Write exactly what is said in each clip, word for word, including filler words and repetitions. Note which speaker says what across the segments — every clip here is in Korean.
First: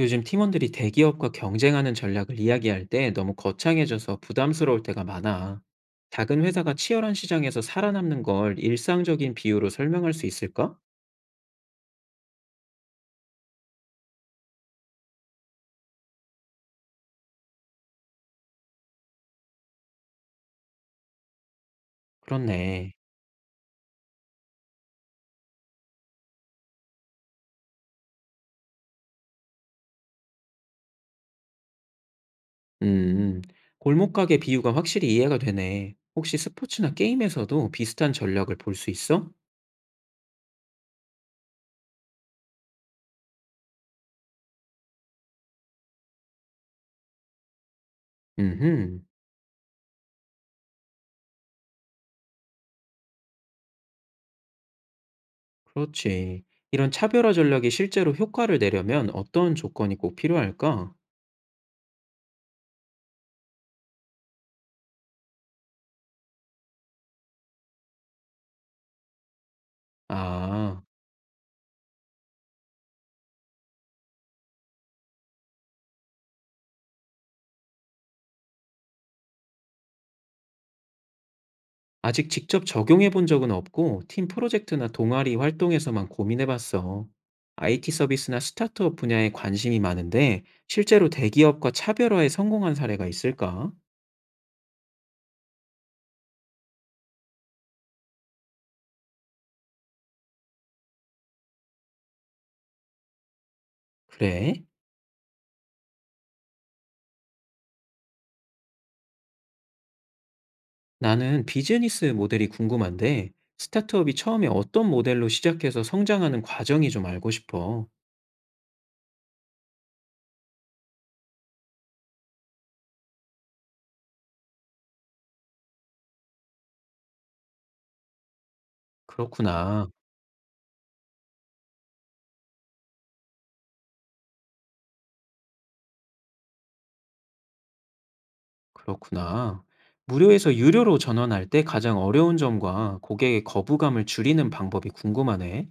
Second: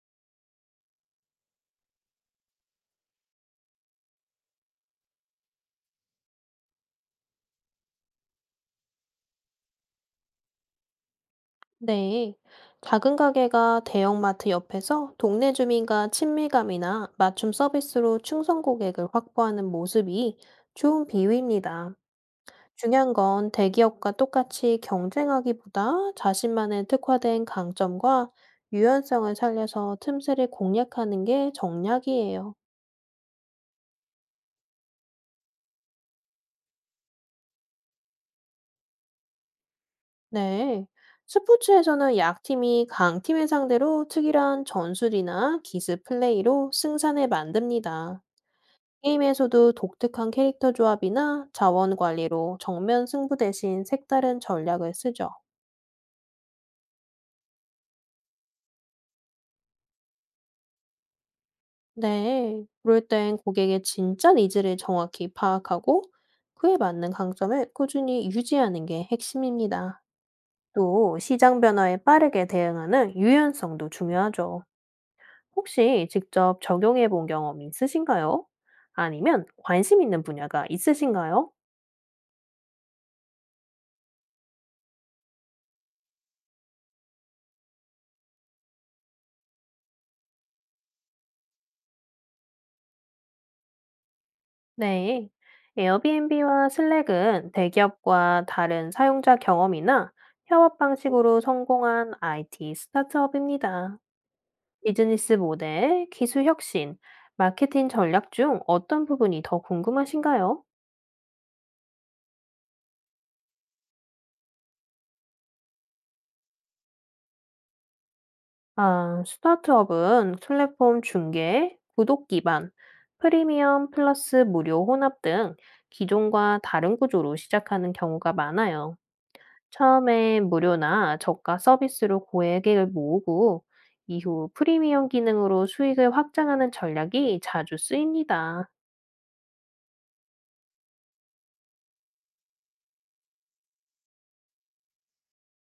Speaker 1: 요즘 팀원들이 대기업과 경쟁하는 전략을 이야기할 때 너무 거창해져서 부담스러울 때가 많아. 작은 회사가 치열한 시장에서 살아남는 걸 일상적인 비유로 설명할 수 있을까?
Speaker 2: 네. 작은 가게가 대형마트 옆에서 동네 주민과 친밀감이나 맞춤 서비스로 충성 고객을 확보하는 모습이 좋은 비유입니다.
Speaker 1: 그렇네.
Speaker 2: 중요한 건 대기업과 똑같이 경쟁하기보다 자신만의 특화된 강점과 유연성을 살려서 틈새를 공략하는 게 정략이에요.
Speaker 1: 음, 골목가게 비유가 확실히 이해가 되네. 혹시 스포츠나 게임에서도 비슷한 전략을 볼 수 있어?
Speaker 2: 네. 스포츠에서는 약팀이 강팀을 상대로 특이한 전술이나 기습 플레이로 승산을 만듭니다.
Speaker 1: 음흠,
Speaker 2: 게임에서도 독특한 캐릭터 조합이나 자원 관리로 정면 승부 대신 색다른 전략을 쓰죠.
Speaker 1: 그렇지. 이런 차별화 전략이 실제로 효과를 내려면 어떤 조건이 꼭 필요할까?
Speaker 2: 네, 그럴 땐 고객의 진짜 니즈를 정확히 파악하고 그에 맞는 강점을 꾸준히 유지하는 게 핵심입니다.
Speaker 1: 아.
Speaker 2: 또 시장 변화에 빠르게 대응하는 유연성도 중요하죠. 혹시 직접 적용해 본 경험 있으신가요? 아니면 관심 있는 분야가 있으신가요?
Speaker 1: 아직 직접 적용해 본 적은 없고 팀 프로젝트나 동아리 활동에서만 고민해 봤어. 아이티 서비스나 스타트업 분야에 관심이 많은데 실제로 대기업과 차별화에 성공한 사례가 있을까?
Speaker 2: 네. 에어비앤비와 슬랙은 대기업과 다른 사용자 경험이나 협업 방식으로 성공한 아이티 스타트업입니다.
Speaker 1: 그래?
Speaker 2: 비즈니스 모델, 기술 혁신, 마케팅 전략 중 어떤 부분이 더 궁금하신가요?
Speaker 1: 나는 비즈니스 모델이 궁금한데 스타트업이 처음에 어떤 모델로 시작해서 성장하는 과정이 좀 알고 싶어.
Speaker 2: 아, 스타트업은 플랫폼 중개, 구독 기반, 프리미엄 플러스 무료 혼합 등 기존과 다른 구조로 시작하는 경우가 많아요.
Speaker 1: 그렇구나.
Speaker 2: 처음엔 무료나 저가 서비스로 고객을 모으고, 이후 프리미엄 기능으로 수익을 확장하는 전략이 자주 쓰입니다.
Speaker 1: 그렇구나. 무료에서 유료로 전환할 때 가장 어려운 점과 고객의 거부감을 줄이는 방법이 궁금하네.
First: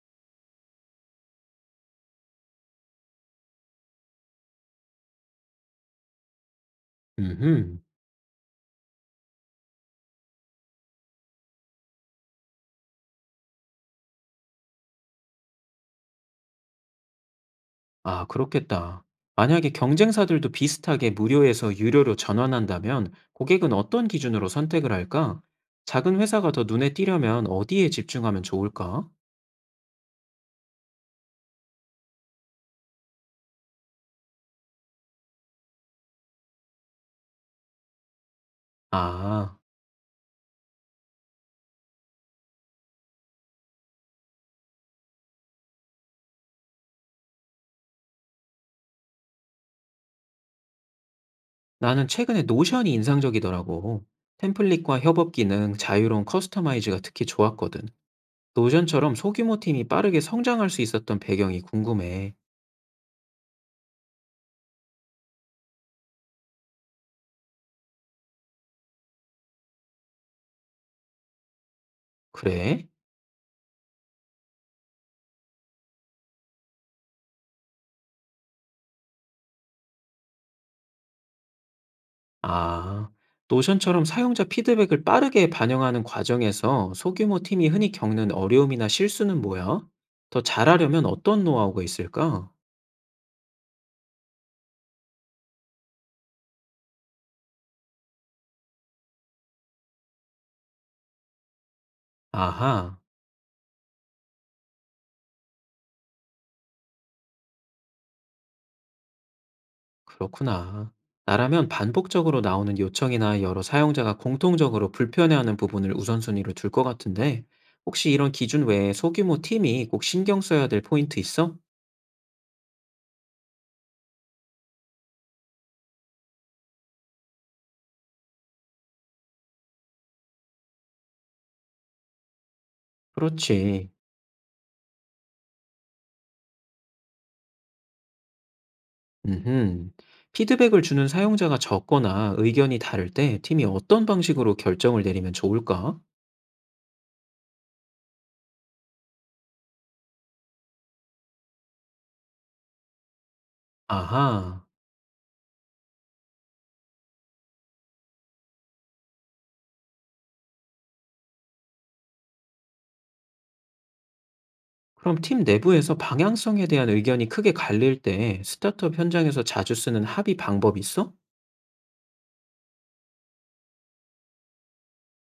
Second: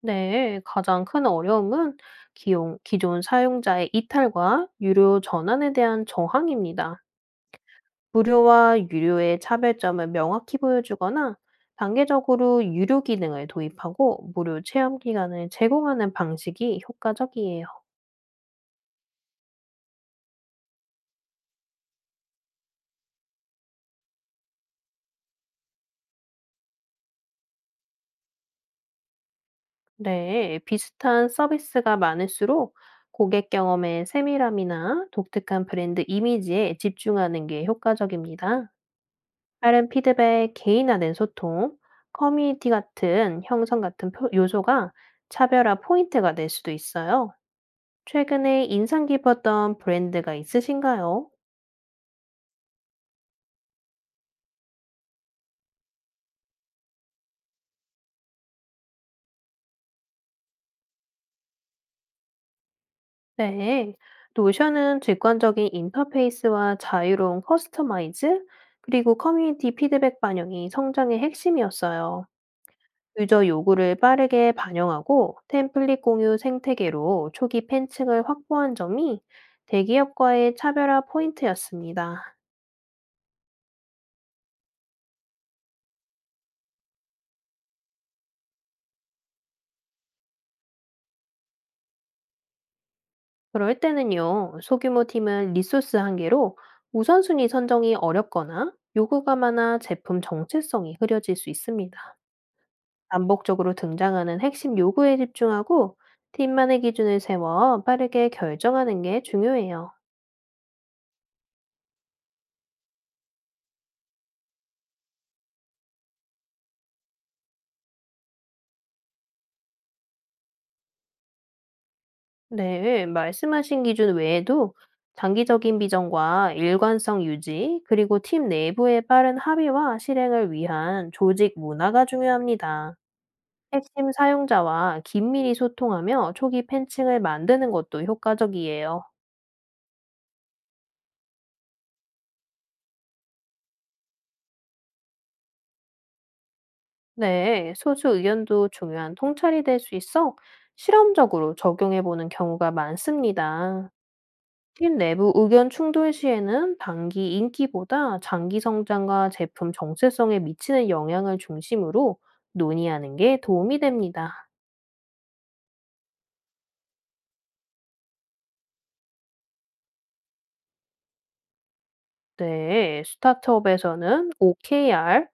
Speaker 2: 네, 가장 큰 어려움은 기용, 기존 사용자의 이탈과 유료 전환에 대한 저항입니다.
Speaker 1: 음흠.
Speaker 2: 무료와 유료의 차별점을 명확히 보여주거나 단계적으로 유료 기능을 도입하고 무료 체험 기간을 제공하는 방식이 효과적이에요.
Speaker 1: 아, 그렇겠다. 만약에 경쟁사들도 비슷하게 무료에서 유료로 전환한다면 고객은 어떤 기준으로 선택을 할까? 작은 회사가 더 눈에 띄려면 어디에 집중하면 좋을까?
Speaker 2: 네, 비슷한 서비스가 많을수록 고객 경험의 세밀함이나 독특한 브랜드 이미지에 집중하는 게 효과적입니다.
Speaker 1: 아,
Speaker 2: 빠른 피드백, 개인화된 소통, 커뮤니티 같은 형성 같은 표- 요소가 차별화 포인트가 될 수도 있어요. 최근에 인상 깊었던 브랜드가 있으신가요?
Speaker 1: 나는 최근에 노션이 인상적이더라고. 템플릿과 협업 기능, 자유로운 커스터마이즈가 특히 좋았거든. 노션처럼 소규모 팀이 빠르게 성장할 수 있었던 배경이 궁금해.
Speaker 2: 네, 노션은 직관적인 인터페이스와 자유로운 커스터마이즈, 그리고 커뮤니티 피드백 반영이 성장의 핵심이었어요.
Speaker 1: 그래?
Speaker 2: 유저 요구를 빠르게 반영하고 템플릿 공유 생태계로 초기 팬층을 확보한 점이 대기업과의 차별화 포인트였습니다.
Speaker 1: 아, 노션처럼 사용자 피드백을 빠르게 반영하는 과정에서 소규모 팀이 흔히 겪는 어려움이나 실수는 뭐야? 더 잘하려면 어떤 노하우가 있을까?
Speaker 2: 그럴 때는요, 소규모 팀은 리소스 한계로 우선순위 선정이 어렵거나 요구가 많아 제품 정체성이 흐려질 수 있습니다.
Speaker 1: 아하,
Speaker 2: 반복적으로 등장하는 핵심 요구에 집중하고 팀만의 기준을 세워 빠르게 결정하는 게 중요해요.
Speaker 1: 그렇구나. 나라면 반복적으로 나오는 요청이나 여러 사용자가 공통적으로 불편해하는 부분을 우선순위로 둘 것 같은데, 혹시 이런 기준 외에 소규모 팀이 꼭 신경 써야 될 포인트 있어?
Speaker 2: 네, 말씀하신 기준 외에도 장기적인 비전과 일관성 유지, 그리고 팀 내부의 빠른 합의와 실행을 위한 조직 문화가 중요합니다.
Speaker 1: 그렇지.
Speaker 2: 핵심 사용자와 긴밀히 소통하며 초기 팬층을 만드는 것도 효과적이에요.
Speaker 1: 음흠. 피드백을 주는 사용자가 적거나 의견이 다를 때 팀이 어떤 방식으로 결정을 내리면 좋을까?
Speaker 2: 네, 소수 의견도 중요한 통찰이 될 수 있어 실험적으로 적용해 보는 경우가 많습니다.
Speaker 1: 아하.
Speaker 2: 팀 내부 의견 충돌 시에는 단기 인기보다 장기 성장과 제품 정체성에 미치는 영향을 중심으로 논의하는 게 도움이 됩니다.
Speaker 1: 그럼 팀 내부에서 방향성에 대한 의견이 크게 갈릴 때 스타트업 현장에서 자주 쓰는 합의 방법 있어?
Speaker 2: 네, 스타트업에서는 오케이알,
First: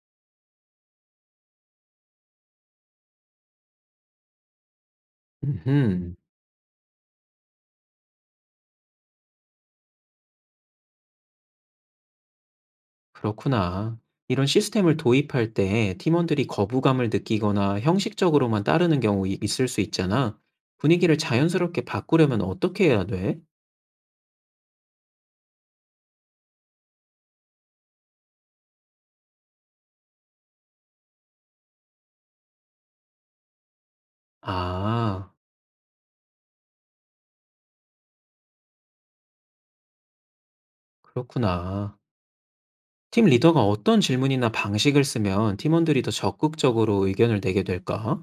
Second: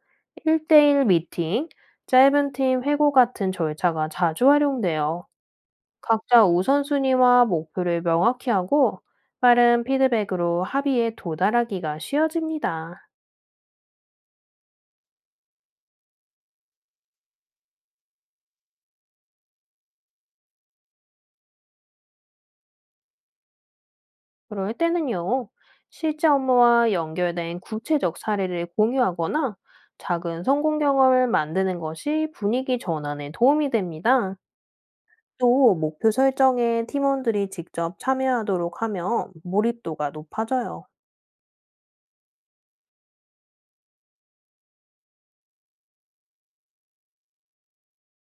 Speaker 2: 일대일 미팅, 짧은 팀 회고 같은 절차가 자주 활용돼요.
Speaker 1: 음흠.
Speaker 2: 각자 우선순위와 목표를 명확히 하고 빠른 피드백으로 합의에 도달하기가 쉬워집니다.
Speaker 1: 그렇구나. 이런 시스템을 도입할 때 팀원들이 거부감을 느끼거나 형식적으로만 따르는 경우 이- 있을 수 있잖아. 분위기를 자연스럽게 바꾸려면 어떻게 해야 돼?
Speaker 2: 그럴 때는요, 실제 업무와 연결된 구체적 사례를 공유하거나 작은 성공 경험을 만드는 것이 분위기 전환에 도움이 됩니다.
Speaker 1: 아,
Speaker 2: 또 목표 설정에 팀원들이 직접 참여하도록 하면 몰입도가 높아져요.
Speaker 1: 그렇구나. 팀 리더가 어떤 질문이나 방식을 쓰면 팀원들이 더 적극적으로 의견을 내게 될까?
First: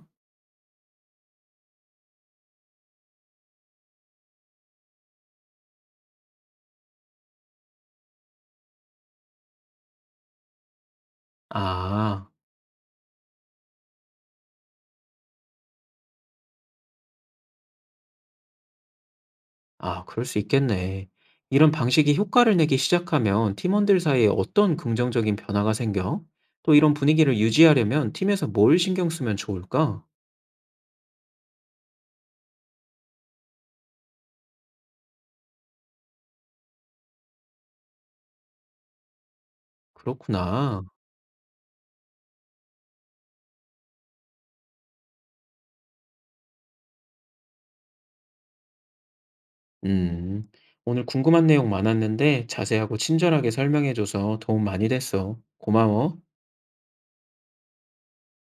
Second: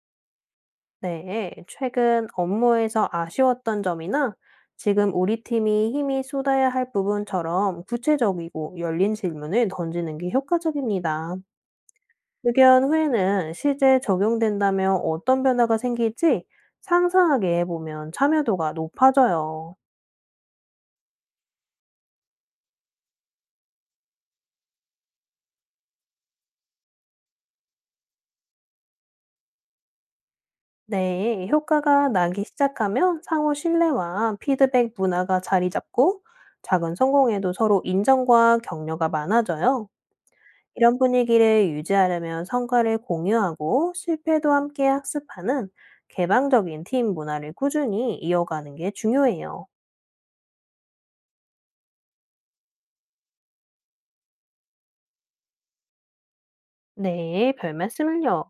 Speaker 2: 네, 최근 업무에서 아쉬웠던 점이나 지금 우리 팀이 힘이 쏟아야 할 부분처럼 구체적이고 열린 질문을 던지는 게 효과적입니다.
Speaker 1: 아,
Speaker 2: 의견 후에는 실제 적용된다면 어떤 변화가 생길지 상상하게 보면 참여도가 높아져요.
Speaker 1: 아, 그럴 수 있겠네. 이런 방식이 효과를 내기 시작하면 팀원들 사이에 어떤 긍정적인 변화가 생겨? 또 이런 분위기를 유지하려면 팀에서 뭘 신경 쓰면 좋을까?
Speaker 2: 네, 효과가 나기 시작하면 상호 신뢰와 피드백 문화가 자리 잡고 작은 성공에도 서로 인정과 격려가 많아져요.
Speaker 1: 그렇구나.
Speaker 2: 이런 분위기를 유지하려면 성과를 공유하고 실패도 함께 학습하는 개방적인 팀 문화를 꾸준히 이어가는 게 중요해요.
Speaker 1: 음, 오늘 궁금한 내용 많았는데 자세하고 친절하게 설명해줘서 도움 많이 됐어. 고마워.
Speaker 2: 네, 별 말씀을요.